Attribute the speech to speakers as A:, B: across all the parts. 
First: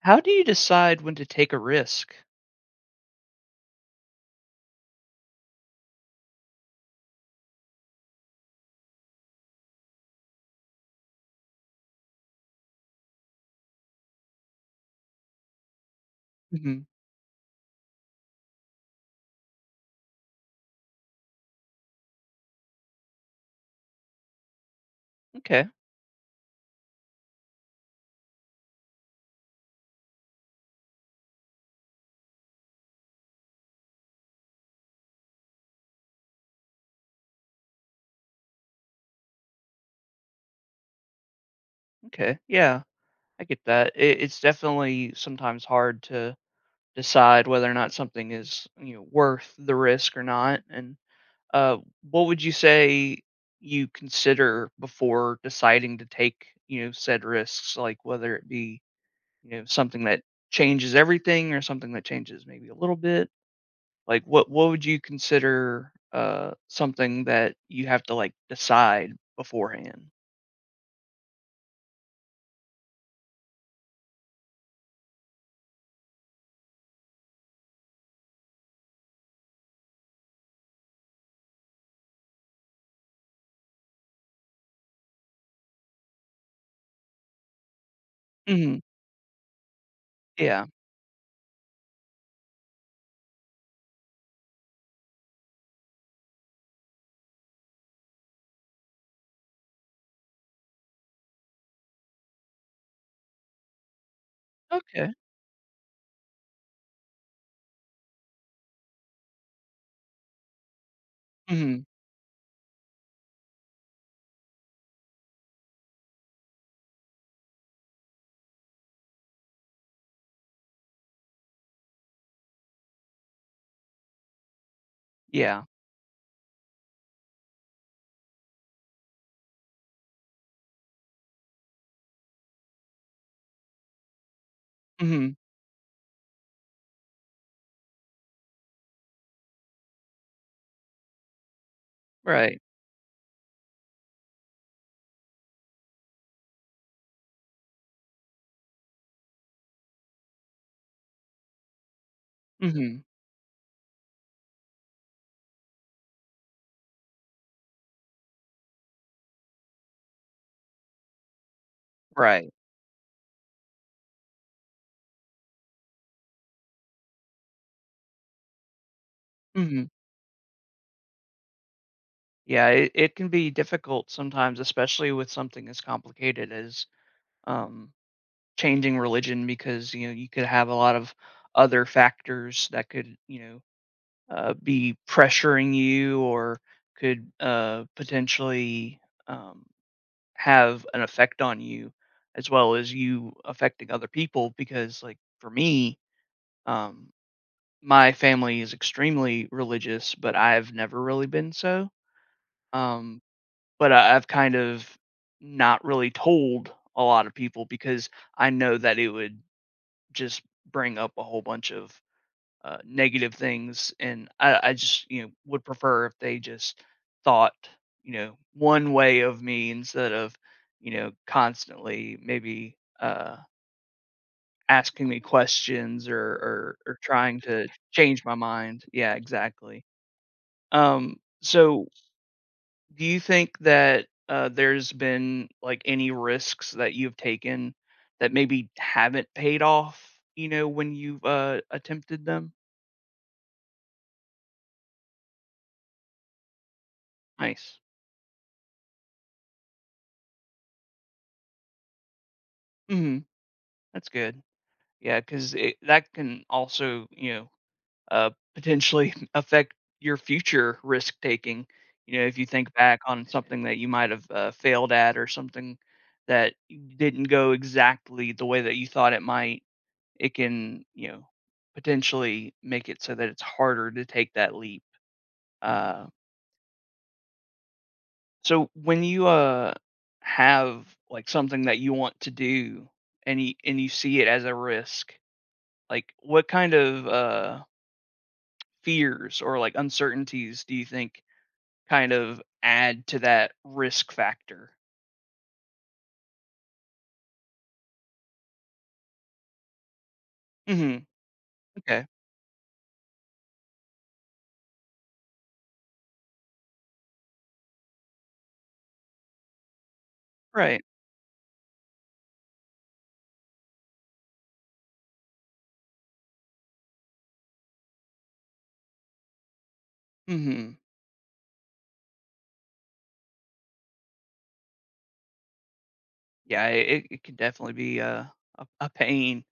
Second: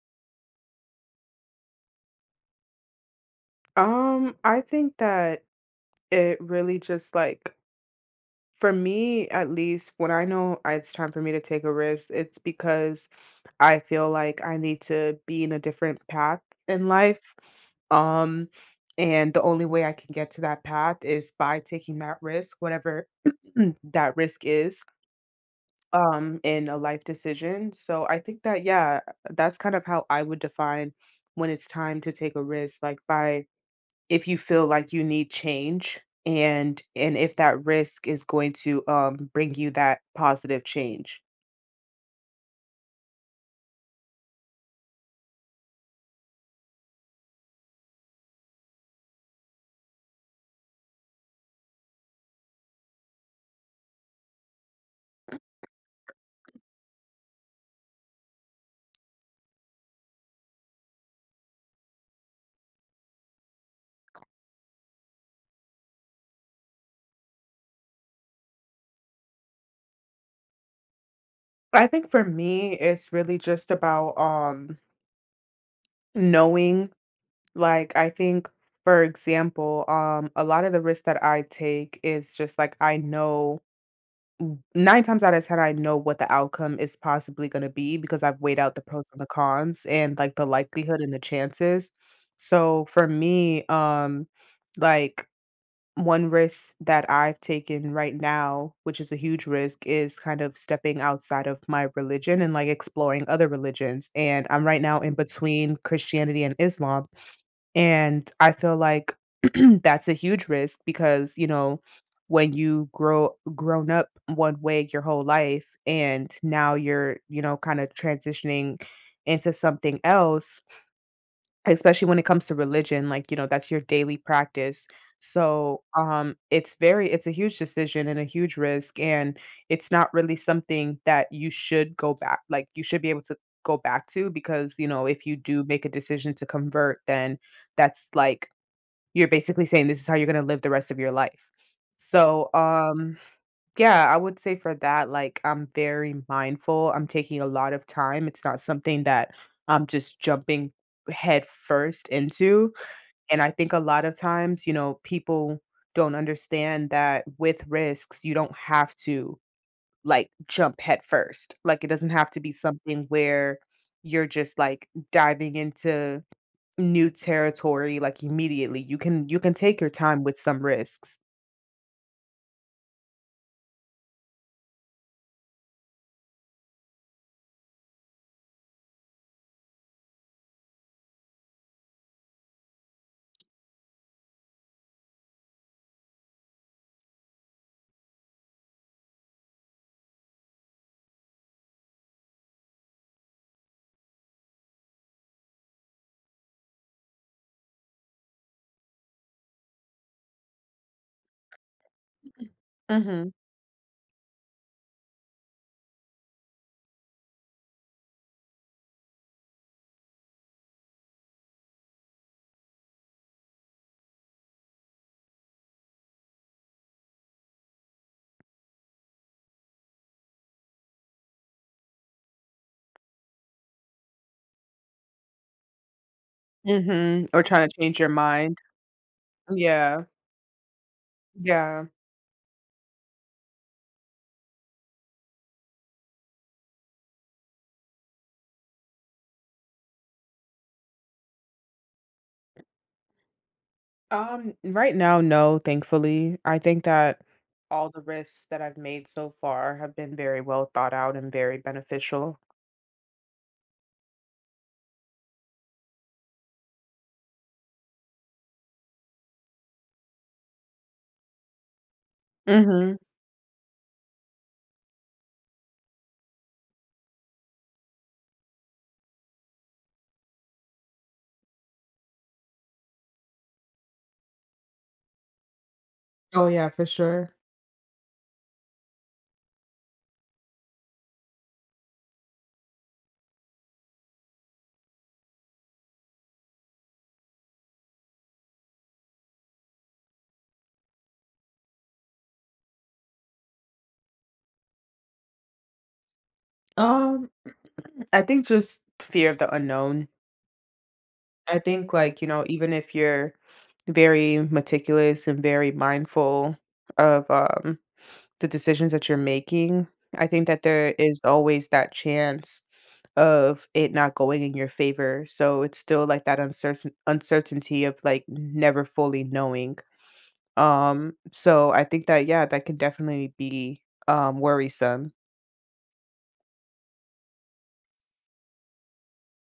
A: How do you decide when to take a risk?
B: I think that it really just like, for me at least, when I know it's time for me to take a risk, it's because I feel like I need to be in a different path
A: Mhm.
B: in life. Um, and the only way I can get to that path is by taking that risk, whatever that risk is,
A: Okay.
B: in a life decision. So I think that, yeah, that's kind of how I would define when it's time to take a risk, like by, if you feel like you need change and if that risk is going to bring you that positive change.
A: Okay. Yeah, I get that. It's definitely sometimes hard to decide whether or not something is worth the risk or not. And uh, what would you say you consider before deciding to take said risks, like whether it be something that changes everything or something that changes maybe a little bit? Like, what would you consider, something that you have to, like, decide beforehand?
B: I think for me it's really just about knowing. Like, I think for example, a lot of the risks that I take is just like, I know 9 times out of 10 I know what the outcome is possibly going to be because I've weighed out
A: Mhm.
B: the pros and the cons and like the
A: Yeah.
B: likelihood and the chances. So for me, like, one risk that I've taken right now, which is a huge risk, is kind of stepping outside of my religion and, like, exploring other religions, and I'm right now
A: Okay.
B: in between Christianity and Islam, and I feel like that's a huge risk because, you know,
A: Mhm.
B: when you grown up one way your whole life and now you're, you know, kinda transitioning into something else. Especially when it comes to religion, like, you know, that's your daily practice.
A: Yeah.
B: So, it's very, it's a huge decision and a huge risk, and it's not really something that you should be able to go back to because, you know, if
A: Mhm.
B: you do make a decision to convert, then that's like, you're basically saying this is how you're gonna live the rest of your life. So,
A: Right.
B: yeah, I would say for that, like, I'm very mindful. I'm taking a lot of time. It's not something that I'm just jumping head first into.
A: Mhm.
B: And I think a lot of times, you know, people don't understand that with risks, you don't have to like jump head first. Like, it doesn't have to be
A: Right.
B: something where you're just like diving into new territory like immediately. You can take
A: Mhm.
B: your time with some risks.
A: Yeah, it can be difficult sometimes, especially with something as complicated as, um, changing religion because, you could have a lot of other factors that could, be pressuring you, or could, potentially, um have an effect on you, as well as you affecting other people, because like for me, um my family is extremely religious, but I've never really been so um
B: Hmm.
A: but I've kind of not really told a lot of people because I know that it would just bring up a whole bunch of negative things, and I just would prefer if they just thought one way of me, instead of constantly maybe asking me questions, or
B: Mhm.
A: trying
B: Or
A: to
B: trying to change your
A: change my
B: mind.
A: mind. Yeah, exactly.
B: Yeah,
A: Um,
B: yeah.
A: so do you think that there's been like any risks that you've taken that maybe haven't paid off? You know, when you've attempted them.
B: Right now, no, thankfully. I think that
A: Nice.
B: all the risks that I've made so far have been very well thought out and very beneficial.
A: Hmm. That's good. Yeah, because that can also, potentially affect your future risk taking. If you think
B: Mm-hmm.
A: back on something that you might have, failed at, or something that didn't go exactly the way that you thought it might, it can, potentially make it so that it's harder to take that leap. Uh,
B: Oh yeah, for sure.
A: so when you, have, like, something that you want to do, and you see it as a risk, like, what kind of, fears or like uncertainties do you think kind of add to that risk factor?
B: Um, I think just fear of the unknown.
A: Mhm.
B: I think
A: Okay.
B: like, you know, even if you're very meticulous and very mindful of the decisions that you're making, I think that
A: Right.
B: there is always that chance of it not going in your favor, so it's still like that uncertainty of, like, never fully knowing.
A: Mhm.
B: So I think that, yeah, that could definitely be, worrisome.
A: Yeah, I it it can definitely be a pain,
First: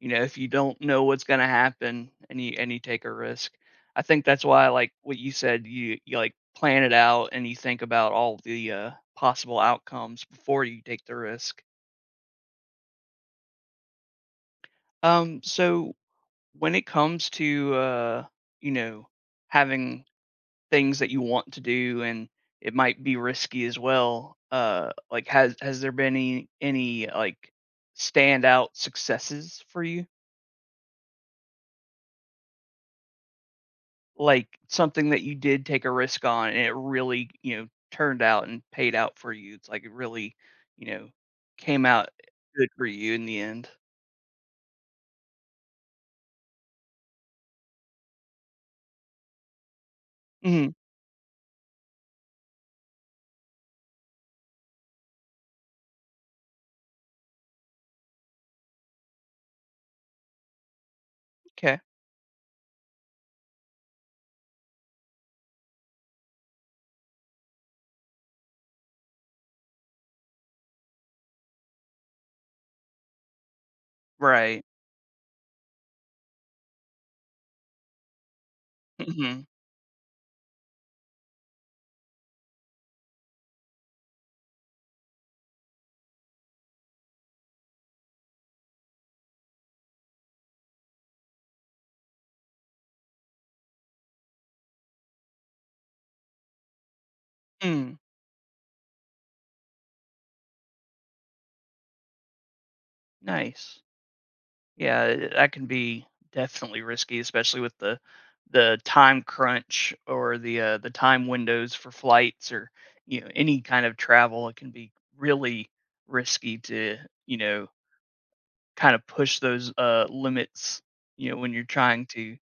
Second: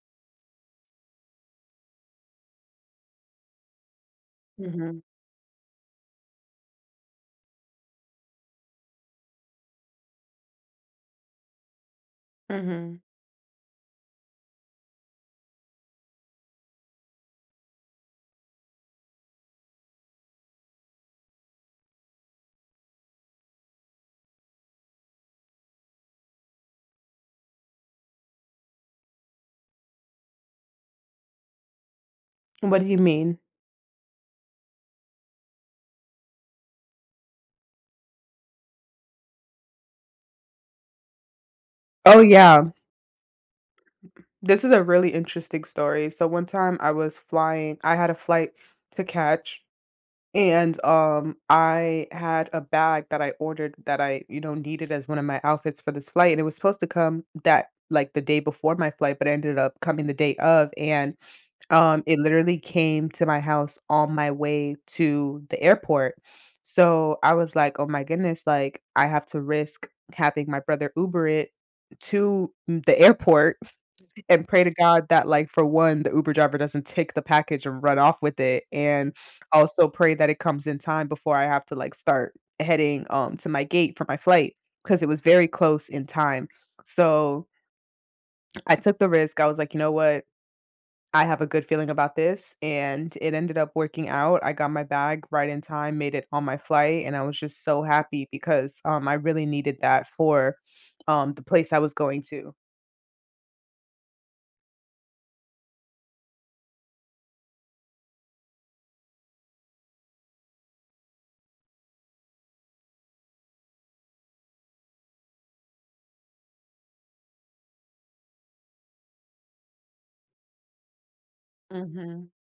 A: if you don't know what's gonna happen and you take a risk. I think that's why, like,
B: Mhm,
A: what you said, you, like, plan it out and you think about all the, possible outcomes before you take the risk.
B: mhm.
A: So when it comes to, you know, having things that you want to do, and it might be risky as well, like, has there been any like standout successes for you?
B: What do you mean?
A: Like something that you did take a risk on, and it really turned out and paid out for you? It's like it really you know came out
B: Oh,
A: good
B: yeah.
A: for you in the end.
B: This is a really interesting story. So one time I was flying, I had a flight to catch.
A: Hmm.
B: And, I had a bag that I ordered that I, you know, needed as one of my outfits for this flight, and it was supposed to come that like the day before my flight, but it ended up coming the day of, and,
A: Okay.
B: it literally came to my house on my way to the airport. So, I was like, "Oh my goodness, like, I have to risk having my brother Uber it to the airport." And
A: Right.
B: pray to God that, like, for one, the Uber driver doesn't take the package and run off with it, and
A: Hmm.
B: also pray that it comes in time before I have to, like, start heading, to my gate for my flight because it was very close in time. So, I took the risk, I was like, "You know what? I have a good feeling about this," and it ended up working out. I got my bag right in time, made it on my flight, and I was just so
A: Mm,
B: happy because, I really needed that for, the place I was going to.
A: nice. Yeah, that can be definitely risky, especially with the time crunch or the time windows for flights or any kind of travel. It can be really risky to you know kind of push those limits. You know, when you're trying
B: Mhm.
A: to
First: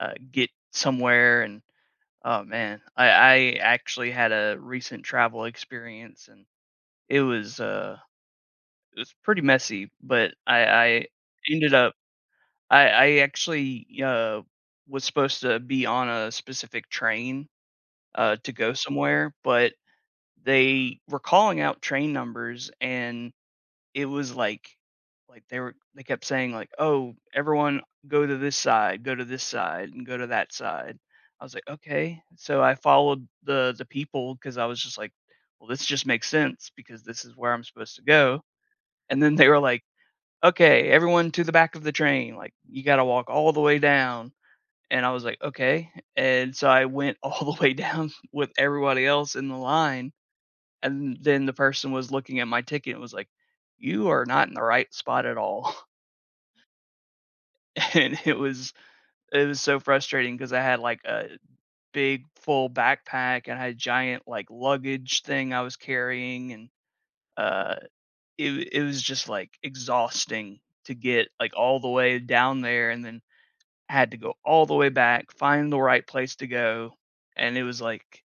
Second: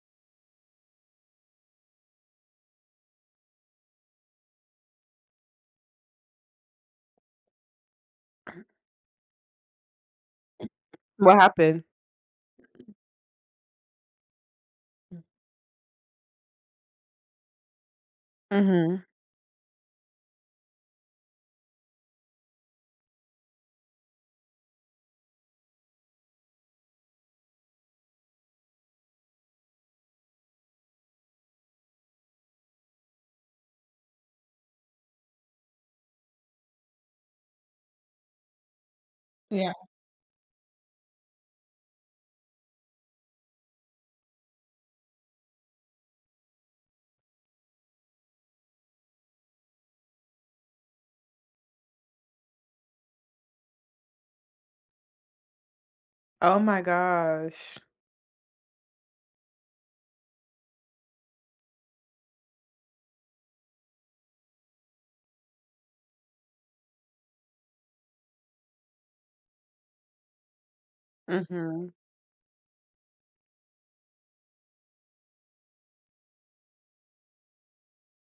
A: get somewhere, and oh man, I actually had a recent travel experience, and it was uh, it was pretty messy, but I
B: What
A: ended
B: happened?
A: up I actually, was supposed to be on a specific train, to go
B: Mhm.
A: somewhere, but they were calling out train numbers, and it was like they kept saying, like, "Oh, everyone, go to this side, go to this side, and go to that side." I was like, "Okay." So I followed the people, because I was just like, "Well, this just makes sense because this is where I'm supposed to go." And then they were
B: Yeah.
A: like, "Okay, everyone to the back of the train, like, you gotta walk all the way down." And I was like, "Okay." And so I went all the way down with everybody else in the line, and then the person was looking at my ticket and was like, "You are not in the right spot at all."
B: Oh my gosh.
A: And it was so frustrating because I had, like, a big full backpack, and I had a giant, like, luggage thing I was carrying, and, uh, it was just, like, exhausting to get, like, all the
B: Mhm.
A: way down there, and then I had to go all the way back, find the right place to go, and it was like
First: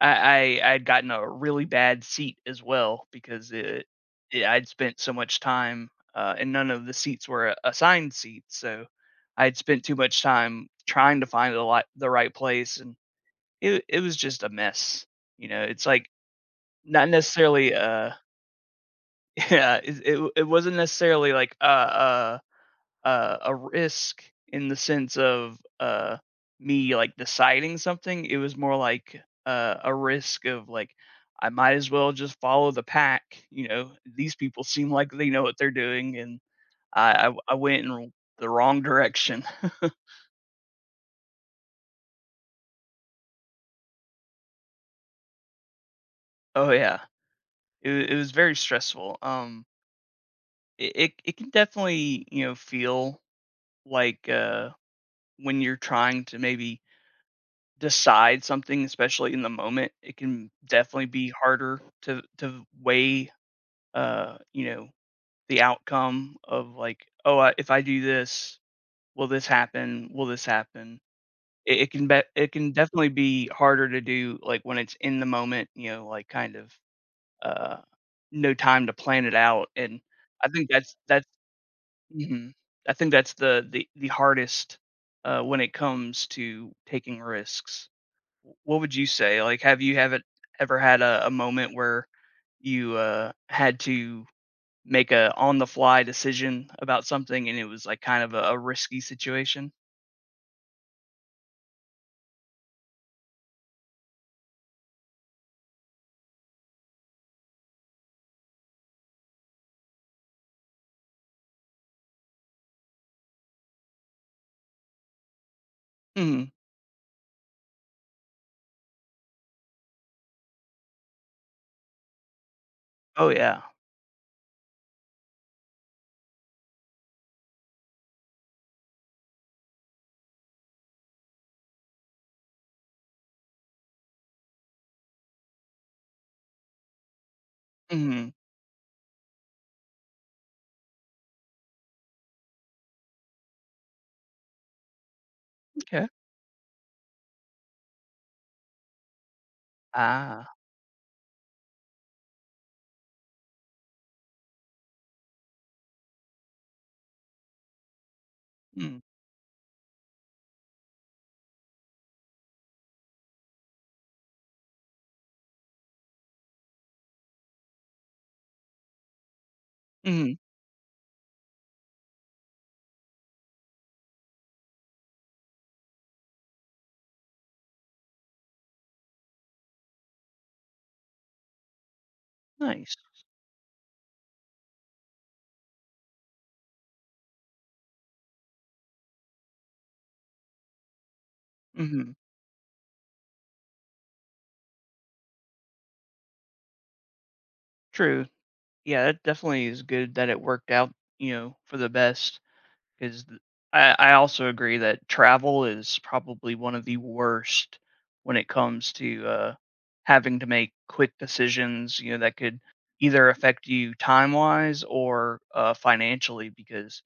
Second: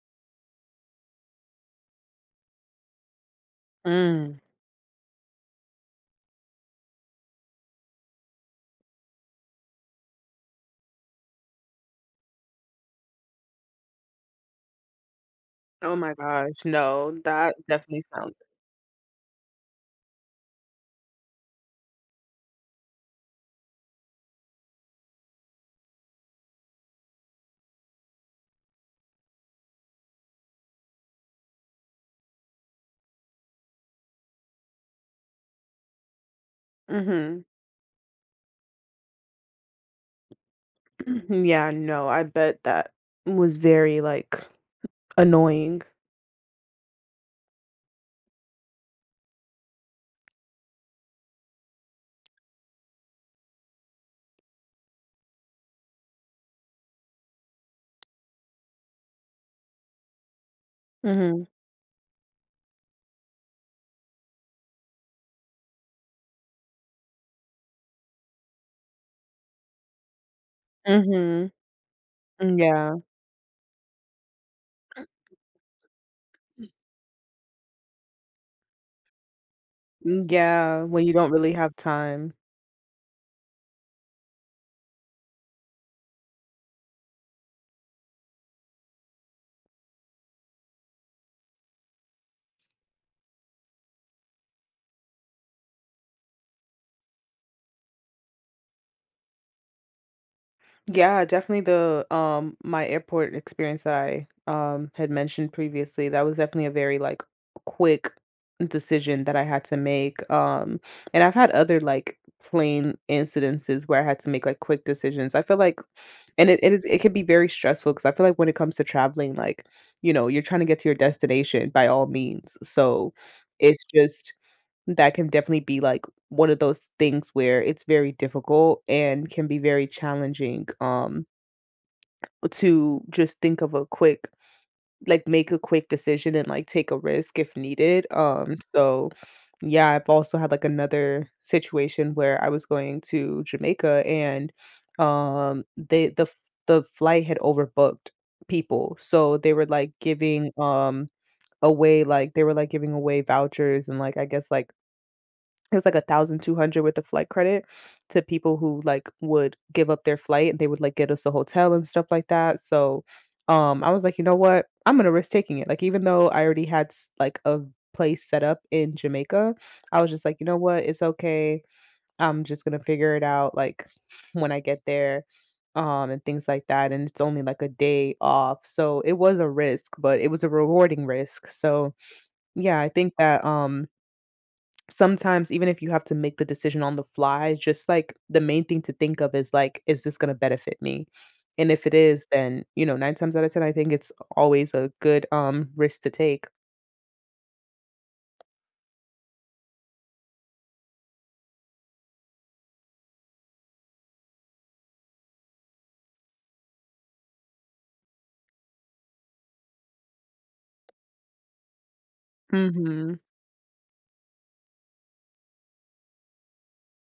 A: I'd gotten a really bad seat as well, because it
B: Mm.
A: it I'd spent so much time, and none of the seats were assigned seats, so I'd spent too much time trying to find the right place, and it was just a mess, you know? It's
B: Oh
A: like,
B: my gosh.
A: not
B: No, that
A: necessarily,
B: definitely sounds.
A: yeah, it wasn't necessarily like a risk in the sense of me, like, deciding something. It was more like a risk of like I might as well just follow the pack. You know, these people seem like they know what they're doing, and I I
B: Mhm.
A: I went in the wrong direction.
B: Yeah, no, I bet that was very, like, annoying.
A: Oh yeah, it was very stressful. It can definitely feel like when you're trying to maybe decide something, especially in the moment. It can definitely be
B: Mhm.
A: harder to weigh, uh, you know, the outcome of like, oh, if I do this, will this happen? Will this happen?
B: Mhm.
A: It can be, it
B: Mm,
A: can
B: yeah.
A: definitely be harder to do, like, when it's in the moment, like kind of uh, no time to plan it out, and
B: Mm,
A: I think
B: yeah,
A: that's
B: when you
A: that's
B: don't really have time.
A: Mhm. I think that's the hardest when it comes to taking risks. What would you say? Like, haven't ever had a moment where you had to make a on the fly decision about something, and it was like kind of a risky situation?
B: Yeah, definitely the my airport experience that I had mentioned previously, that was definitely a very like quick decision that I had to make. And I've had other like plane incidences where I had to make like quick decisions, I feel like. And
A: Hmm.
B: it can be very stressful because I feel like when it comes to traveling, like, you know, you're trying to get to your destination by all means. So
A: Oh yeah.
B: it's just that can definitely be, like, one of those things where it's very difficult and can be very challenging, to just think of a quick, like, make a quick decision and, like, take a risk if needed,
A: Hmm.
B: so, yeah, I've also had, like, another situation where I was going to Jamaica and,
A: Okay.
B: they the f the flight had overbooked people, so they were, like, giving,
A: Ah.
B: away, like they were, like, giving away vouchers and, like, I guess, like it was like 1,200 with the flight credit to people who,
A: Mm.
B: like, would give up their flight, and they would, like, get us a hotel and stuff like that, so, I was like, "You know what? I'm gonna risk taking it," like, even though I already had s like, a place set up in Jamaica, I was just
A: Mm-hmm.
B: like, "You know what? It's okay. I'm just gonna figure it out, like, when I get there," and things like that, and it's only, like, a day off, so it was a risk, but it was a rewarding risk, so, yeah, I
A: Nice.
B: think that, sometimes even if you have to make the decision on the fly, just, like, the main thing to think of is, like, "Is this gonna benefit me?" And if it
A: Hmm.
B: is, then, you know, nine times out of ten, I think it's always a good, risk to take.
A: True. Yeah, that definitely is good that it worked out. You know, for the best. Because I also agree that travel is probably one of the worst when it comes to having to make quick decisions. You know that could
B: Mhm.
A: either affect you time wise, or financially, because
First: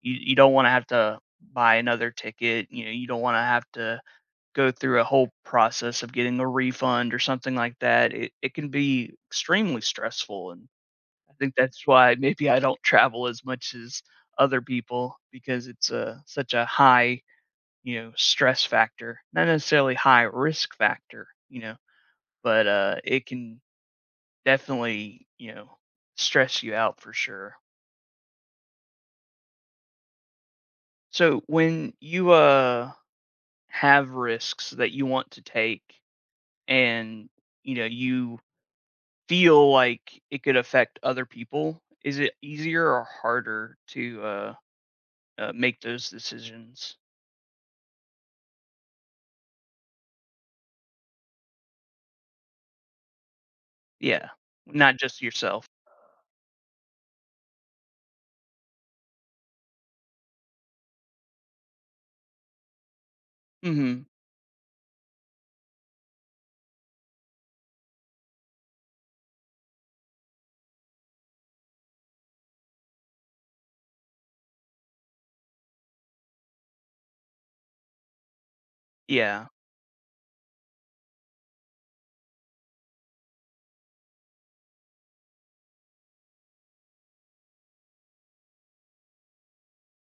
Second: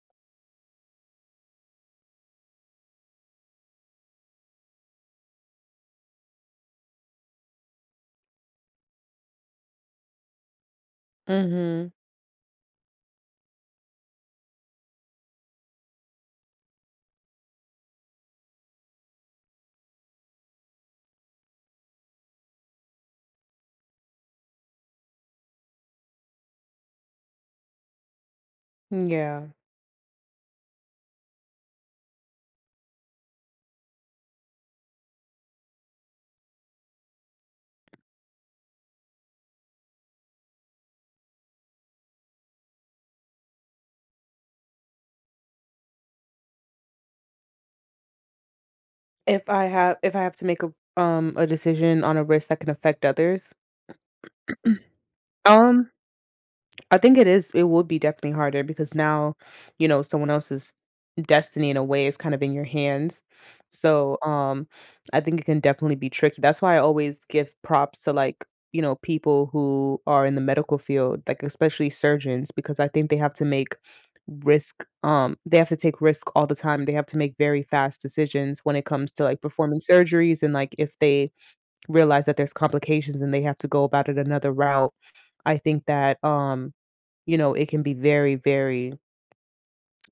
A: you don't want to have to buy another ticket. You know, you don't want to have to go through a whole process of getting a refund or something like that. It can be extremely stressful, and I think that's
B: Mhm.
A: why maybe I don't travel as much as other people, because it's a such a high, stress factor. Not necessarily high risk factor, but it can definitely, stress you out for sure.
B: Yeah.
A: So when you have risks that you want to take, and you know you feel like it could affect other people, is it easier or harder to make those decisions?
B: If I have, if I have to make a decision on a risk that can affect others?
A: Yeah, not just yourself.
B: Um I think it would be definitely harder because now, you know, someone else's destiny in a way is kind of in your hands.
A: Mhm.
B: So, I think it can definitely be tricky. That's why I always give props to, like, you know, people who are in the medical field, like especially surgeons because I think they have to make risk they have to take risk all the time. They have to make very fast decisions when it comes to like
A: Yeah.
B: performing surgeries and like if they realize that there's complications and they have to go about it another route. I think that, you know, it can be very, very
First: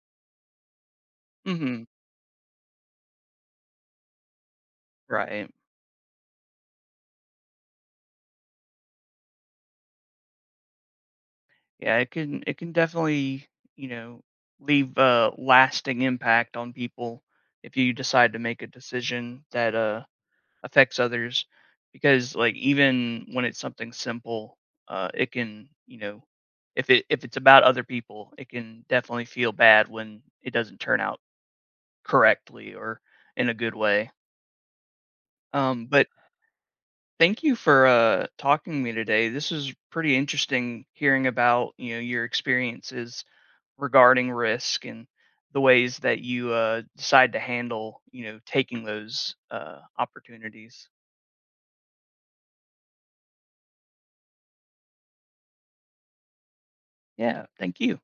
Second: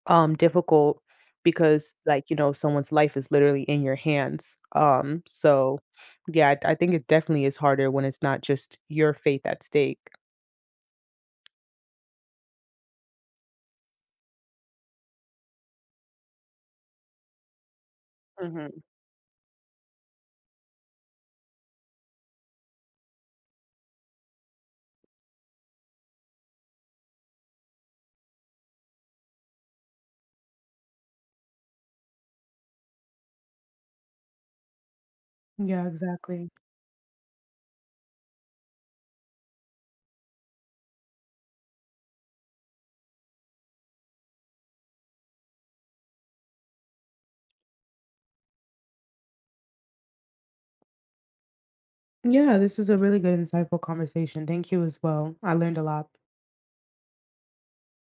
B: difficult
A: Mhm.
B: because like, you know, someone's life is literally in your hands.
A: Right.
B: So yeah, I think it definitely is harder when it's not just your faith at stake.
A: Yeah, it can definitely, you know, leave a lasting impact on people if you decide to make a
B: Hmm.
A: decision that, affects others, because, like, even when it's something simple, it can, if it if it's about other people, it can definitely feel bad when it doesn't turn out correctly or in a good way.
B: Yeah,
A: But
B: exactly.
A: thank you for talking to me today. This is pretty interesting, hearing about your experiences regarding risk, and the ways that you decide to handle taking those opportunities.
B: Yeah, this was a really good, insightful conversation. Thank you as well. I learned a lot.
A: Yeah, thank you.